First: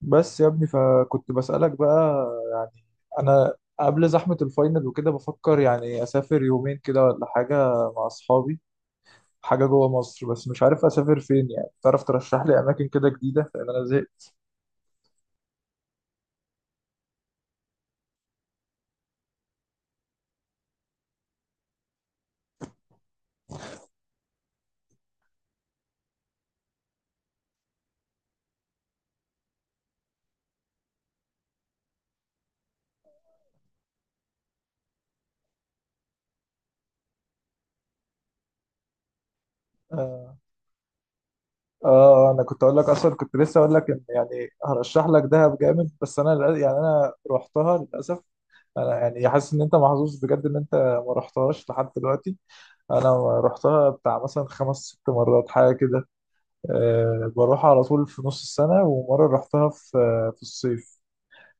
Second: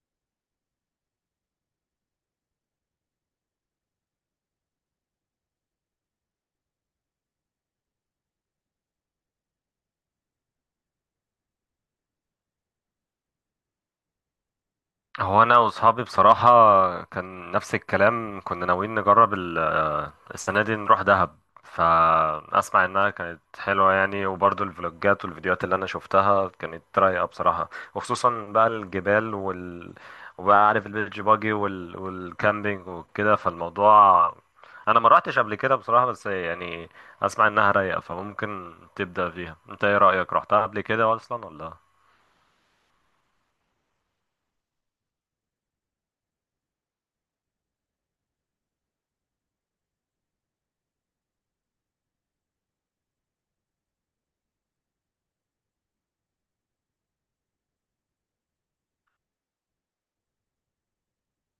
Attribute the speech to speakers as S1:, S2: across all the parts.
S1: بس يا ابني، فكنت بسألك بقى. انا قبل زحمة الفاينل وكده بفكر يعني اسافر يومين كده ولا حاجة مع اصحابي، حاجة جوه مصر. بس مش عارف اسافر فين. يعني تعرف ترشح لي اماكن كده جديدة؟ لان انا زهقت.
S2: هو انا واصحابي بصراحه كان نفس الكلام كنا ناويين نجرب السنه دي نروح دهب. فاسمع انها كانت حلوه، يعني وبرضو الفلوجات والفيديوهات اللي انا شفتها كانت رايقه بصراحه، وخصوصا بقى الجبال وال، وبقى عارف البيتش باجي والكامبينج وكده. فالموضوع انا ما رحتش قبل كده بصراحه، بس يعني اسمع انها رايقه، فممكن تبدا فيها. انت ايه رايك؟
S1: آه,
S2: رحتها قبل كده اصلا ولا؟
S1: اه انا كنت اقول لك اصلا، كنت لسه اقول لك ان يعني هرشح لك دهب جامد، بس انا يعني انا رحتها للاسف. انا يعني حاسس ان انت محظوظ بجد ان انت ما رحتهاش لحد دلوقتي. انا رحتها بتاع مثلا 5 6 مرات حاجة كده. بروح على طول في نص السنة، ومرة رحتها في في الصيف.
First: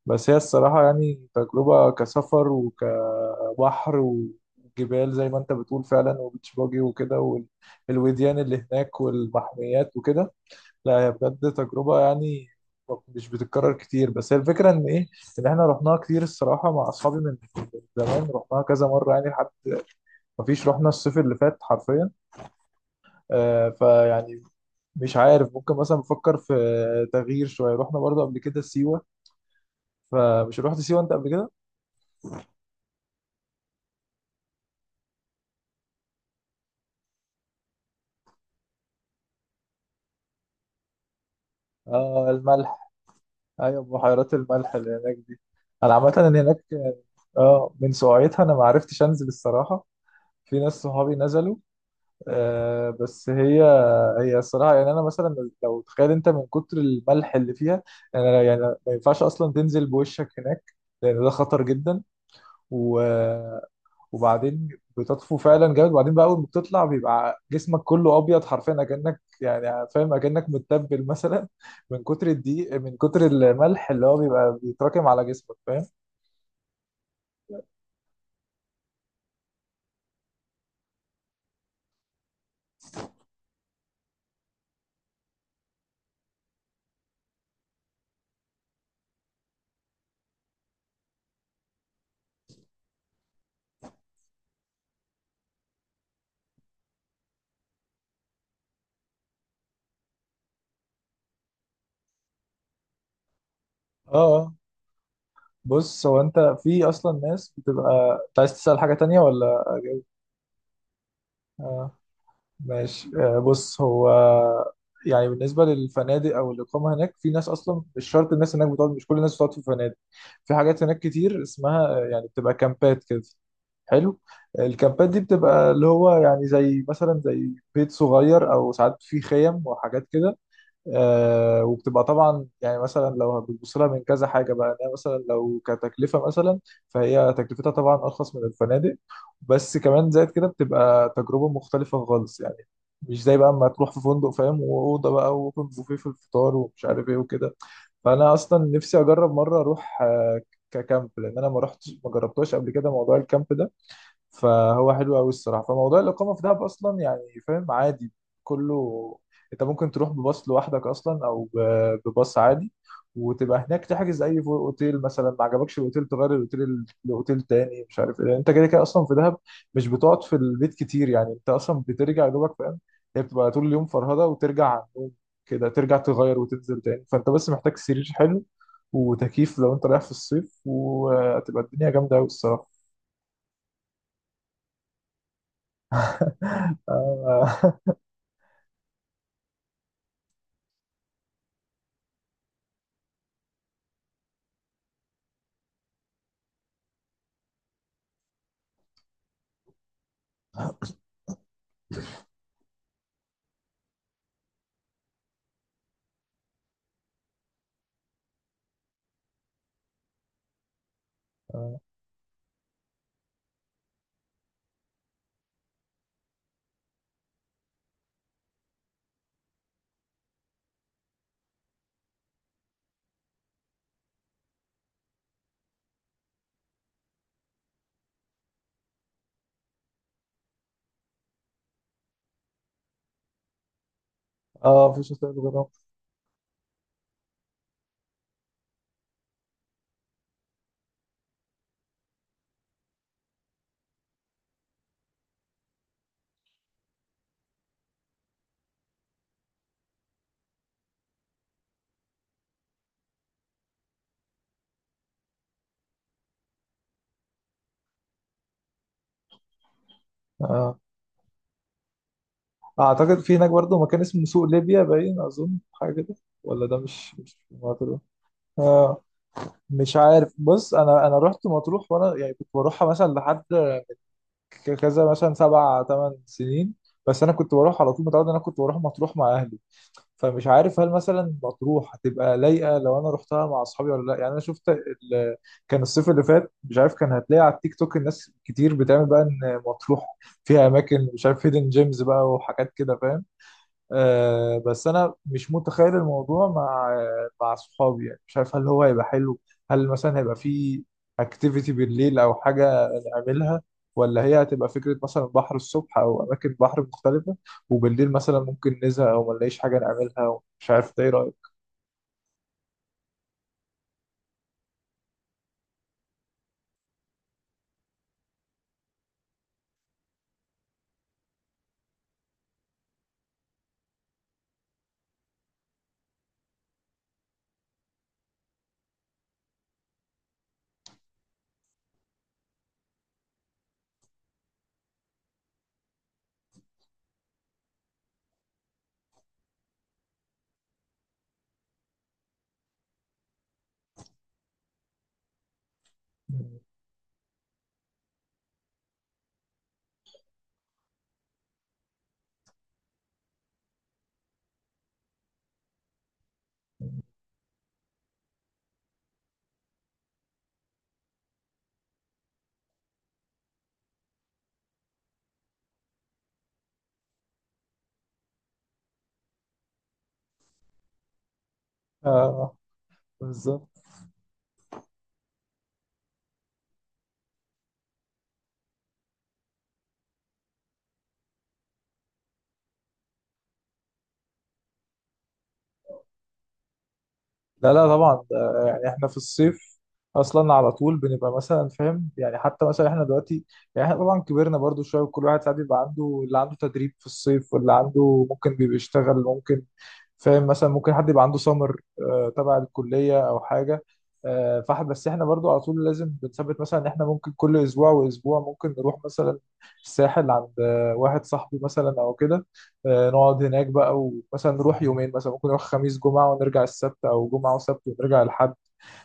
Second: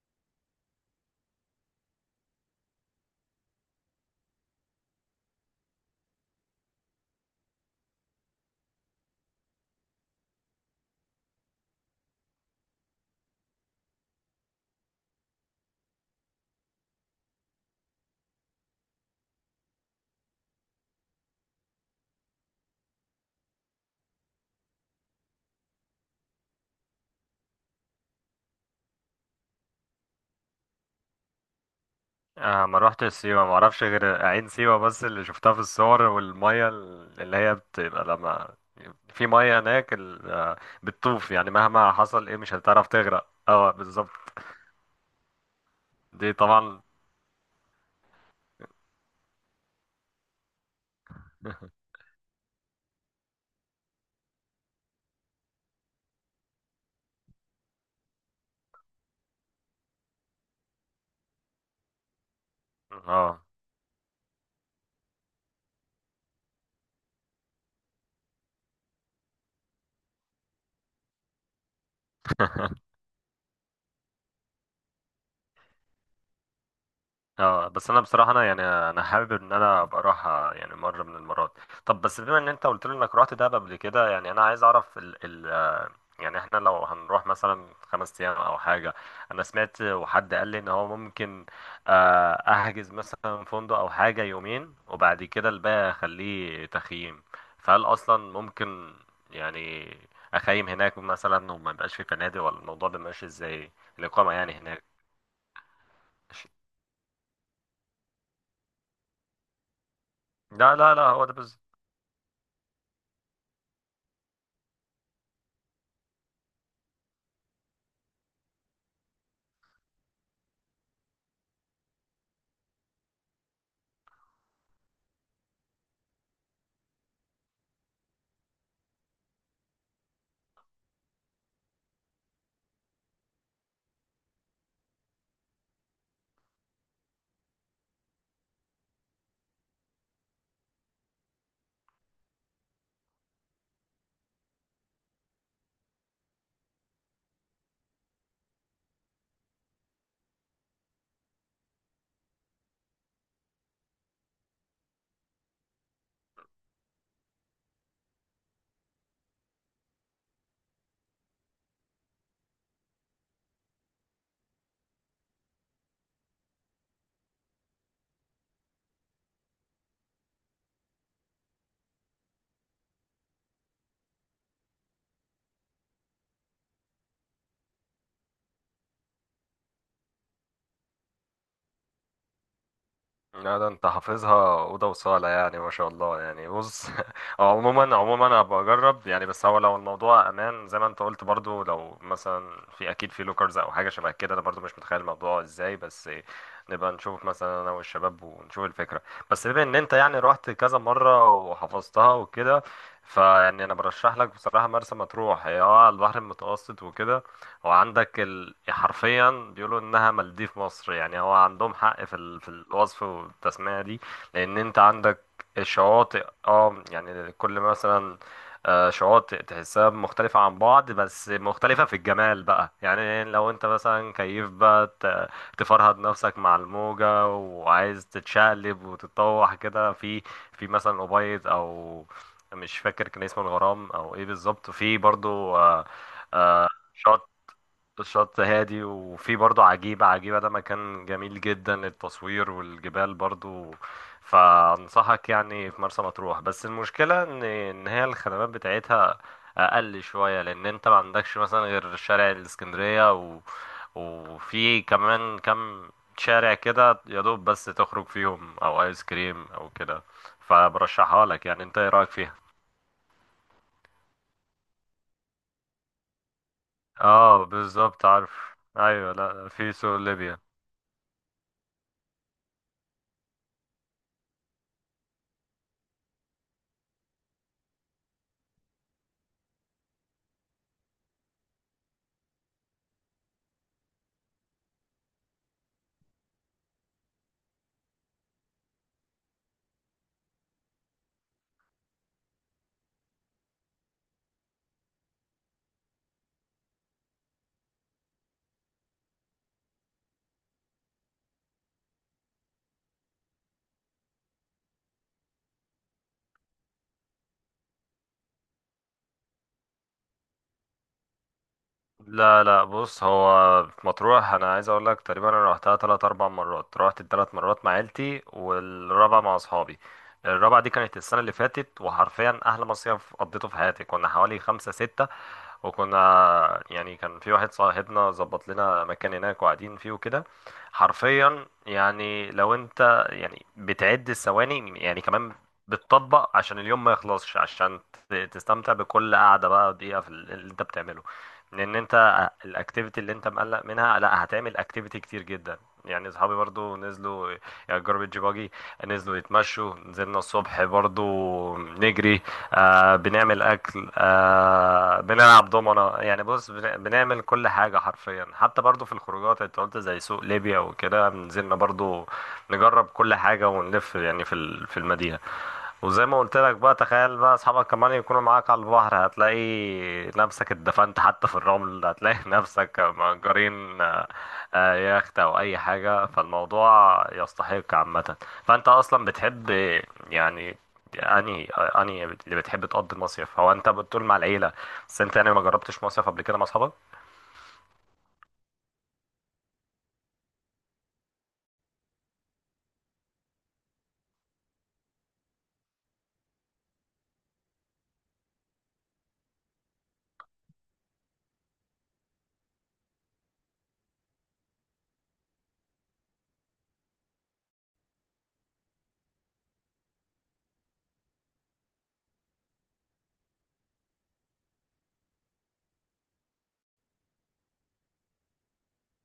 S1: بس هي الصراحة يعني تجربة كسفر وكبحر وجبال زي ما انت بتقول فعلا، وبيتش باجي وكده، والوديان اللي هناك والمحميات وكده. لا هي بجد تجربة يعني مش بتتكرر كتير. بس هي الفكرة ان ايه؟ ان احنا رحناها كتير الصراحة مع اصحابي، من زمان رحناها كذا مرة يعني. لحد مفيش، رحنا الصيف اللي فات حرفيا. فيعني مش عارف، ممكن مثلا بفكر في تغيير شويه. رحنا برضو قبل كده سيوه. فمش رحت سيوه انت قبل كده؟
S2: آه، ما روحتش سيوة، ما اعرفش غير عين سيوة بس، اللي شفتها في الصور، والمية اللي هي بتبقى لما في مية هناك بتطوف. يعني مهما حصل
S1: اه،
S2: ايه مش هتعرف
S1: الملح.
S2: تغرق. اه
S1: ايوه،
S2: بالظبط.
S1: بحيرات الملح اللي هناك دي. انا عامه
S2: دي
S1: اللي هناك
S2: طبعا.
S1: اه من سقعتها، انا ما عرفتش انزل الصراحه. في ناس صحابي نزلوا. بس هي الصراحه يعني، انا مثلا، لو تخيل انت من كتر الملح اللي فيها، انا يعني ما ينفعش اصلا تنزل بوشك هناك، لان ده خطر جدا. و...
S2: اه.
S1: وبعدين بتطفو فعلا جامد. وبعدين بقى، اول ما بتطلع بيبقى جسمك كله ابيض حرفيا، اكنك يعني فاهم، اكنك متبل مثلا من كتر الدقيق، من كتر الملح اللي هو بيبقى بيتراكم على جسمك. فاهم؟
S2: اه بس انا بصراحة، انا يعني انا حابب ان انا ابقى اروح يعني مرة من المرات. طب بس بما ان انت قلت لي انك رحت دهب قبل كده، يعني انا عايز اعرف، يعني احنا لو هنروح مثلا 5 ايام او حاجه. انا سمعت وحد قال لي ان هو ممكن احجز مثلا فندق او حاجه يومين، وبعد كده الباقي اخليه تخييم. فهل اصلا ممكن يعني اخيم هناك مثلا وما يبقاش في فنادق، ولا الموضوع بيبقى ماشي ازاي
S1: اه.
S2: الاقامه يعني
S1: آه.
S2: هناك؟
S1: بص، هو انت في اصلا ناس، بتبقى انت عايز تسأل حاجة تانية ولا؟
S2: لا لا لا، هو ده بس.
S1: آه. ماشي. بص، هو يعني بالنسبة للفنادق أو الإقامة هناك، في ناس أصلا مش شرط. الناس هناك بتقعد، مش كل الناس بتقعد في فنادق. في حاجات هناك كتير اسمها يعني بتبقى كامبات كده. حلو. الكامبات دي بتبقى اللي هو يعني، زي مثلا زي بيت صغير، أو ساعات في خيم وحاجات كده. وبتبقى طبعا يعني، مثلا لو بتبص لها من كذا حاجه بقى، إن هي مثلا لو كتكلفه مثلا، فهي تكلفتها طبعا ارخص من الفنادق. بس كمان زائد كده، بتبقى تجربه مختلفه خالص يعني، مش زي بقى اما تروح في فندق فاهم، واوضه بقى، واوبن بوفيه في الفطار ومش عارف ايه وكده. فانا اصلا نفسي اجرب مره اروح ككامب، لان انا ما رحتش، ما جربتهاش قبل كده موضوع الكامب ده. فهو حلو قوي الصراحه. فموضوع الاقامه في دهب اصلا يعني فاهم، عادي كله. انت ممكن تروح بباص لوحدك اصلا، او بباص عادي، وتبقى هناك تحجز اي اوتيل مثلا. ما عجبكش الاوتيل، تغير الاوتيل لاوتيل تاني، مش عارف ايه. انت كده كده اصلا في دهب مش بتقعد في البيت كتير يعني. انت اصلا بترجع يا دوبك فاهم، هي بتبقى طول اليوم فرهده، وترجع على النوم، كده ترجع تغير وتنزل تاني. فانت بس محتاج سرير حلو وتكييف، لو انت رايح في الصيف وهتبقى الدنيا جامده قوي الصراحه.
S2: لا ده انت حافظها اوضه وصاله، يعني ما شاء الله، يعني بص. هو عموما عموما انا بجرب يعني، بس هو لو الموضوع امان زي ما انت قلت، برضو لو مثلا في اكيد في لوكرز او حاجه شبه كده. انا برضو مش متخيل الموضوع ازاي، بس نبقى نشوف مثلا انا والشباب ونشوف الفكره. بس بما ان انت يعني رحت كذا مره وحفظتها وكده، فيعني انا برشح لك بصراحه مرسى مطروح، هي اه على البحر المتوسط وكده. هو عندك حرفيا بيقولوا انها مالديف مصر. يعني هو عندهم
S1: اه،
S2: حق في في الوصف والتسمية دي. لان انت عندك شواطئ، اه يعني كل مثلا شواطئ تحسها مختلفة عن بعض، بس مختلفة في الجمال بقى. يعني لو انت مثلا كيف بقى تفرهد نفسك مع الموجة وعايز تتشقلب وتتطوح كده، في في مثلا أبيض او مش فاكر كان اسمه الغرام او ايه بالظبط،
S1: اه،
S2: في
S1: مفيش وسائل
S2: برضو
S1: جرام.
S2: آه، شاطئ الشط هادي، وفي برضه عجيبة. عجيبة ده مكان جميل جدا للتصوير، والجبال برضه. فأنصحك يعني في مرسى مطروح. بس المشكلة إن هي الخدمات بتاعتها أقل شوية، لأن أنت ما عندكش مثلا غير شارع الإسكندرية وفي كمان كم شارع كده يا دوب، بس تخرج فيهم أو آيس كريم أو كده.
S1: آه.
S2: فبرشحها لك. يعني أنت إيه رأيك فيها؟
S1: اعتقد في هناك برضه مكان اسمه سوق ليبيا، باين اظن حاجه كده. ولا ده مش
S2: اه
S1: في مطروح؟
S2: بالظبط عارف.
S1: آه.
S2: ايوه، لا في
S1: مش
S2: سوق
S1: عارف،
S2: ليبيا.
S1: بص، انا رحت مطروح، وانا يعني كنت بروحها مثلا لحد كذا، مثلا 7 8 سنين. بس انا كنت بروح على طول، متعود ان انا كنت بروح مطروح مع اهلي. فمش عارف هل مثلا مطروح هتبقى لايقه لو انا رحتها مع اصحابي ولا لا؟ يعني انا شفت كان الصيف اللي فات، مش عارف، كان هتلاقي على التيك توك الناس كتير بتعمل بقى ان مطروح فيها اماكن، مش عارف، هيدن جيمز بقى وحاجات كده فاهم. بس انا مش متخيل الموضوع مع صحابي يعني. مش عارف هل هو هيبقى حلو، هل مثلا هيبقى في اكتيفيتي بالليل او حاجه نعملها، ولا هي هتبقى فكره مثلا بحر الصبح او اماكن بحر مختلفه، وبالليل مثلا ممكن نزهق او ما نلاقيش حاجه نعملها. مش عارف ده، ايه رايك؟
S2: لا لا، بص هو في مطروح انا عايز اقول لك، تقريبا انا رحتها تلات اربع مرات، رحت التلات مرات مع عيلتي، والرابعه مع اصحابي. الرابعه دي كانت السنه اللي فاتت، وحرفيا احلى مصيف قضيته في حياتي. كنا حوالي خمسة ستة، وكنا يعني كان في واحد صاحبنا ظبط لنا مكان هناك وقاعدين فيه وكده. حرفيا يعني لو انت يعني بتعد الثواني يعني، كمان بتطبق عشان اليوم ما يخلصش، عشان تستمتع بكل قعدة بقى دقيقة في اللي انت بتعمله. لان انت الاكتيفيتي اللي انت مقلق منها، لا هتعمل اكتيفيتي كتير جدا. يعني اصحابي برضو نزلوا يعني جاربيج باجي، نزلوا يتمشوا، نزلنا الصبح برضو نجري، آه بنعمل اكل، آه بنلعب دومنة. يعني بص بنعمل كل حاجة حرفيا. حتى برضو في الخروجات انت قلت زي سوق ليبيا وكده، نزلنا برضو نجرب كل حاجة، ونلف يعني في في المدينة. وزي ما قلت لك بقى، تخيل بقى اصحابك كمان يكونوا معاك على البحر، هتلاقي نفسك اتدفنت حتى في الرمل، هتلاقي
S1: آه
S2: نفسك مأجرين
S1: بالظبط.
S2: يخت او اي حاجة. فالموضوع يستحق عامة. فانت اصلا بتحب يعني انهي اللي بتحب تقضي المصيف؟ هو انت بتقول مع العيلة، بس انت يعني ما جربتش مصيف قبل كده مع اصحابك.
S1: لا لا طبعا ده يعني، احنا في الصيف اصلا على طول بنبقى مثلا فاهم يعني. حتى مثلا احنا دلوقتي يعني، احنا طبعا كبرنا برضو شويه، وكل واحد ساعات بيبقى عنده، اللي عنده تدريب في الصيف، واللي عنده ممكن بيبقى يشتغل ممكن فاهم، مثلا ممكن حد يبقى عنده سمر تبع الكليه او حاجه. فاحنا بس احنا برضو على طول لازم بنثبت مثلا ان احنا ممكن كل اسبوع واسبوع ممكن نروح مثلا الساحل عند واحد صاحبي مثلا او كده. نقعد هناك بقى، ومثلا نروح يومين مثلا ممكن. نروح خميس جمعة ونرجع السبت، أو جمعة وسبت ونرجع الحد.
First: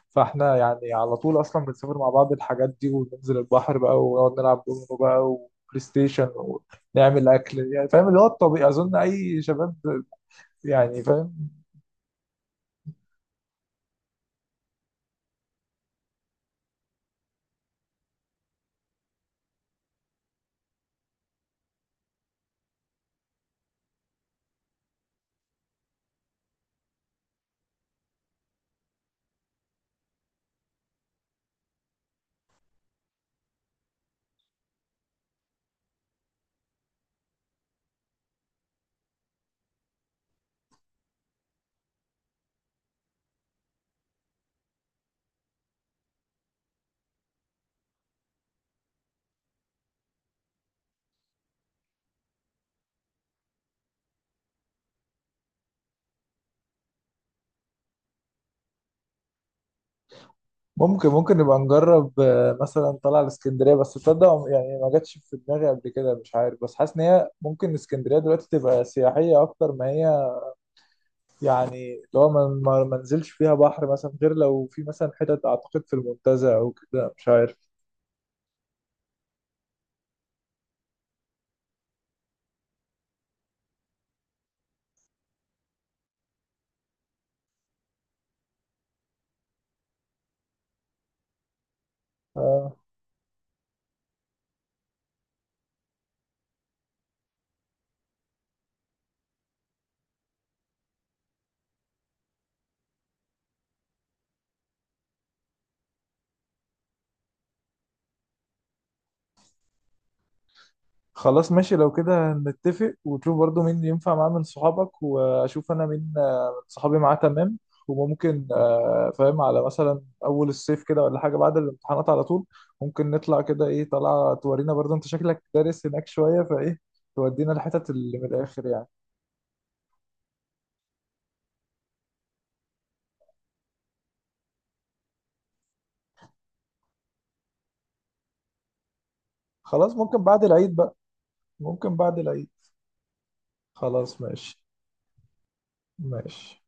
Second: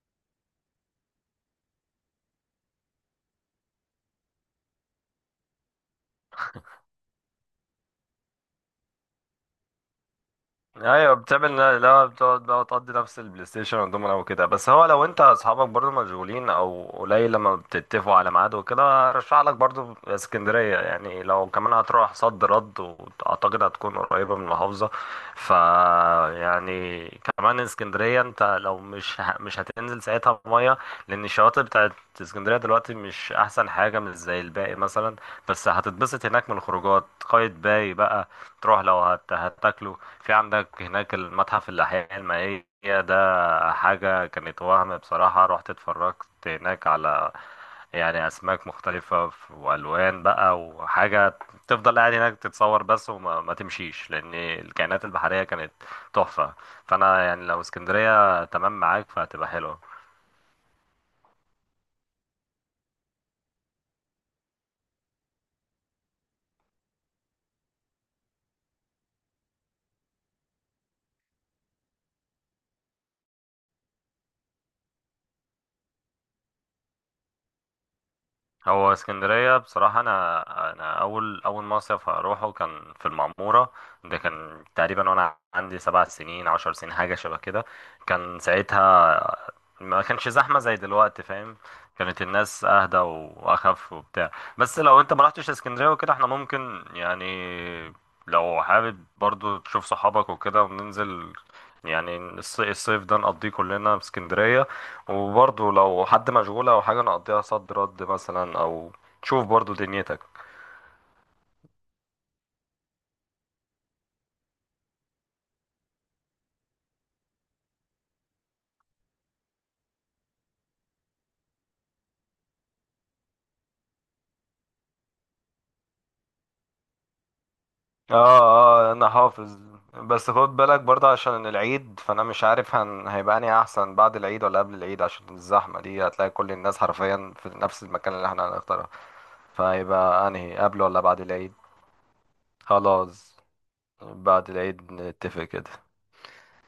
S1: فاحنا يعني على طول أصلا بنسافر مع بعض الحاجات دي، وننزل البحر بقى، ونقعد نلعب دومينو بقى، وبلاي ستيشن، ونعمل أكل. يعني فاهم اللي هو الطبيعي، أظن أي شباب يعني
S2: ايوه
S1: فاهم.
S2: بتعمل، لا بتقعد بقى وتقضي نفس البلاي ستيشن والدومنا وكده. بس هو لو انت اصحابك برضو مشغولين او قليل لما بتتفقوا على ميعاد وكده، ارشح لك برضو اسكندريه. يعني لو كمان هتروح صد رد، واعتقد هتكون قريبه من المحافظه. ف يعني كمان اسكندريه انت لو مش مش هتنزل ساعتها ميه، لان الشواطئ بتاعت اسكندريه دلوقتي مش احسن حاجه، مش زي الباقي مثلا. بس هتتبسط هناك من الخروجات. قايتباي بقى تروح لو هتاكلوا. في عندك هناك المتحف الأحياء المائية، ده حاجة كانت وهم بصراحة. رحت اتفرجت هناك على يعني أسماك مختلفة وألوان بقى وحاجة، تفضل قاعد هناك تتصور بس، وما ما تمشيش، لأن الكائنات البحرية كانت تحفة. فأنا يعني لو اسكندرية تمام معاك، فهتبقى حلوة.
S1: ممكن نبقى نجرب مثلا طلع الاسكندرية. بس تصدق يعني ما جاتش في دماغي قبل كده، مش عارف، بس حاسس إن هي ممكن اسكندرية دلوقتي تبقى سياحية أكتر ما هي يعني. لو ما نزلش فيها بحر مثلا، غير لو في مثلا حتت، اعتقد في المنتزه او كده، مش عارف.
S2: هو اسكندرية بصراحة، أنا أول أول مصيف هروحه كان في المعمورة. ده كان تقريبا وأنا عندي 7 سنين 10 سنين حاجة شبه كده. كان ساعتها ما كانش زحمة زي دلوقتي، فاهم؟ كانت الناس
S1: آه.
S2: اهدى واخف وبتاع. بس لو انت ما رحتش اسكندرية وكده، احنا ممكن يعني لو حابب برضو تشوف صحابك وكده وننزل يعني الصيف ده نقضيه كلنا في اسكندرية. وبرضو لو حد مشغول او حاجة، نقضيها صد رد مثلا، او تشوف برضو دنيتك.
S1: خلاص ماشي، لو كده نتفق، وتشوف برضو مين ينفع معاه من صحابك، واشوف انا مين من صحابي معاه تمام. وممكن فاهم على مثلا اول الصيف كده، ولا حاجه بعد الامتحانات على طول ممكن نطلع كده. ايه، طلع تورينا برضو انت شكلك دارس هناك شويه، فايه، تودينا الحتت اللي من
S2: اه
S1: الاخر يعني.
S2: اه انا حافظ. بس خد بالك برضه عشان العيد، فانا مش عارف هيبقى اني احسن بعد العيد ولا قبل العيد، عشان الزحمه دي هتلاقي كل الناس حرفيا في نفس المكان اللي احنا هنختاره.
S1: خلاص ممكن
S2: فهيبقى
S1: بعد
S2: انهي،
S1: العيد
S2: قبل
S1: بقى،
S2: ولا بعد العيد؟
S1: ممكن بعد العيد.
S2: خلاص،
S1: خلاص
S2: بعد
S1: ماشي.
S2: العيد نتفق كده.
S1: ماشي.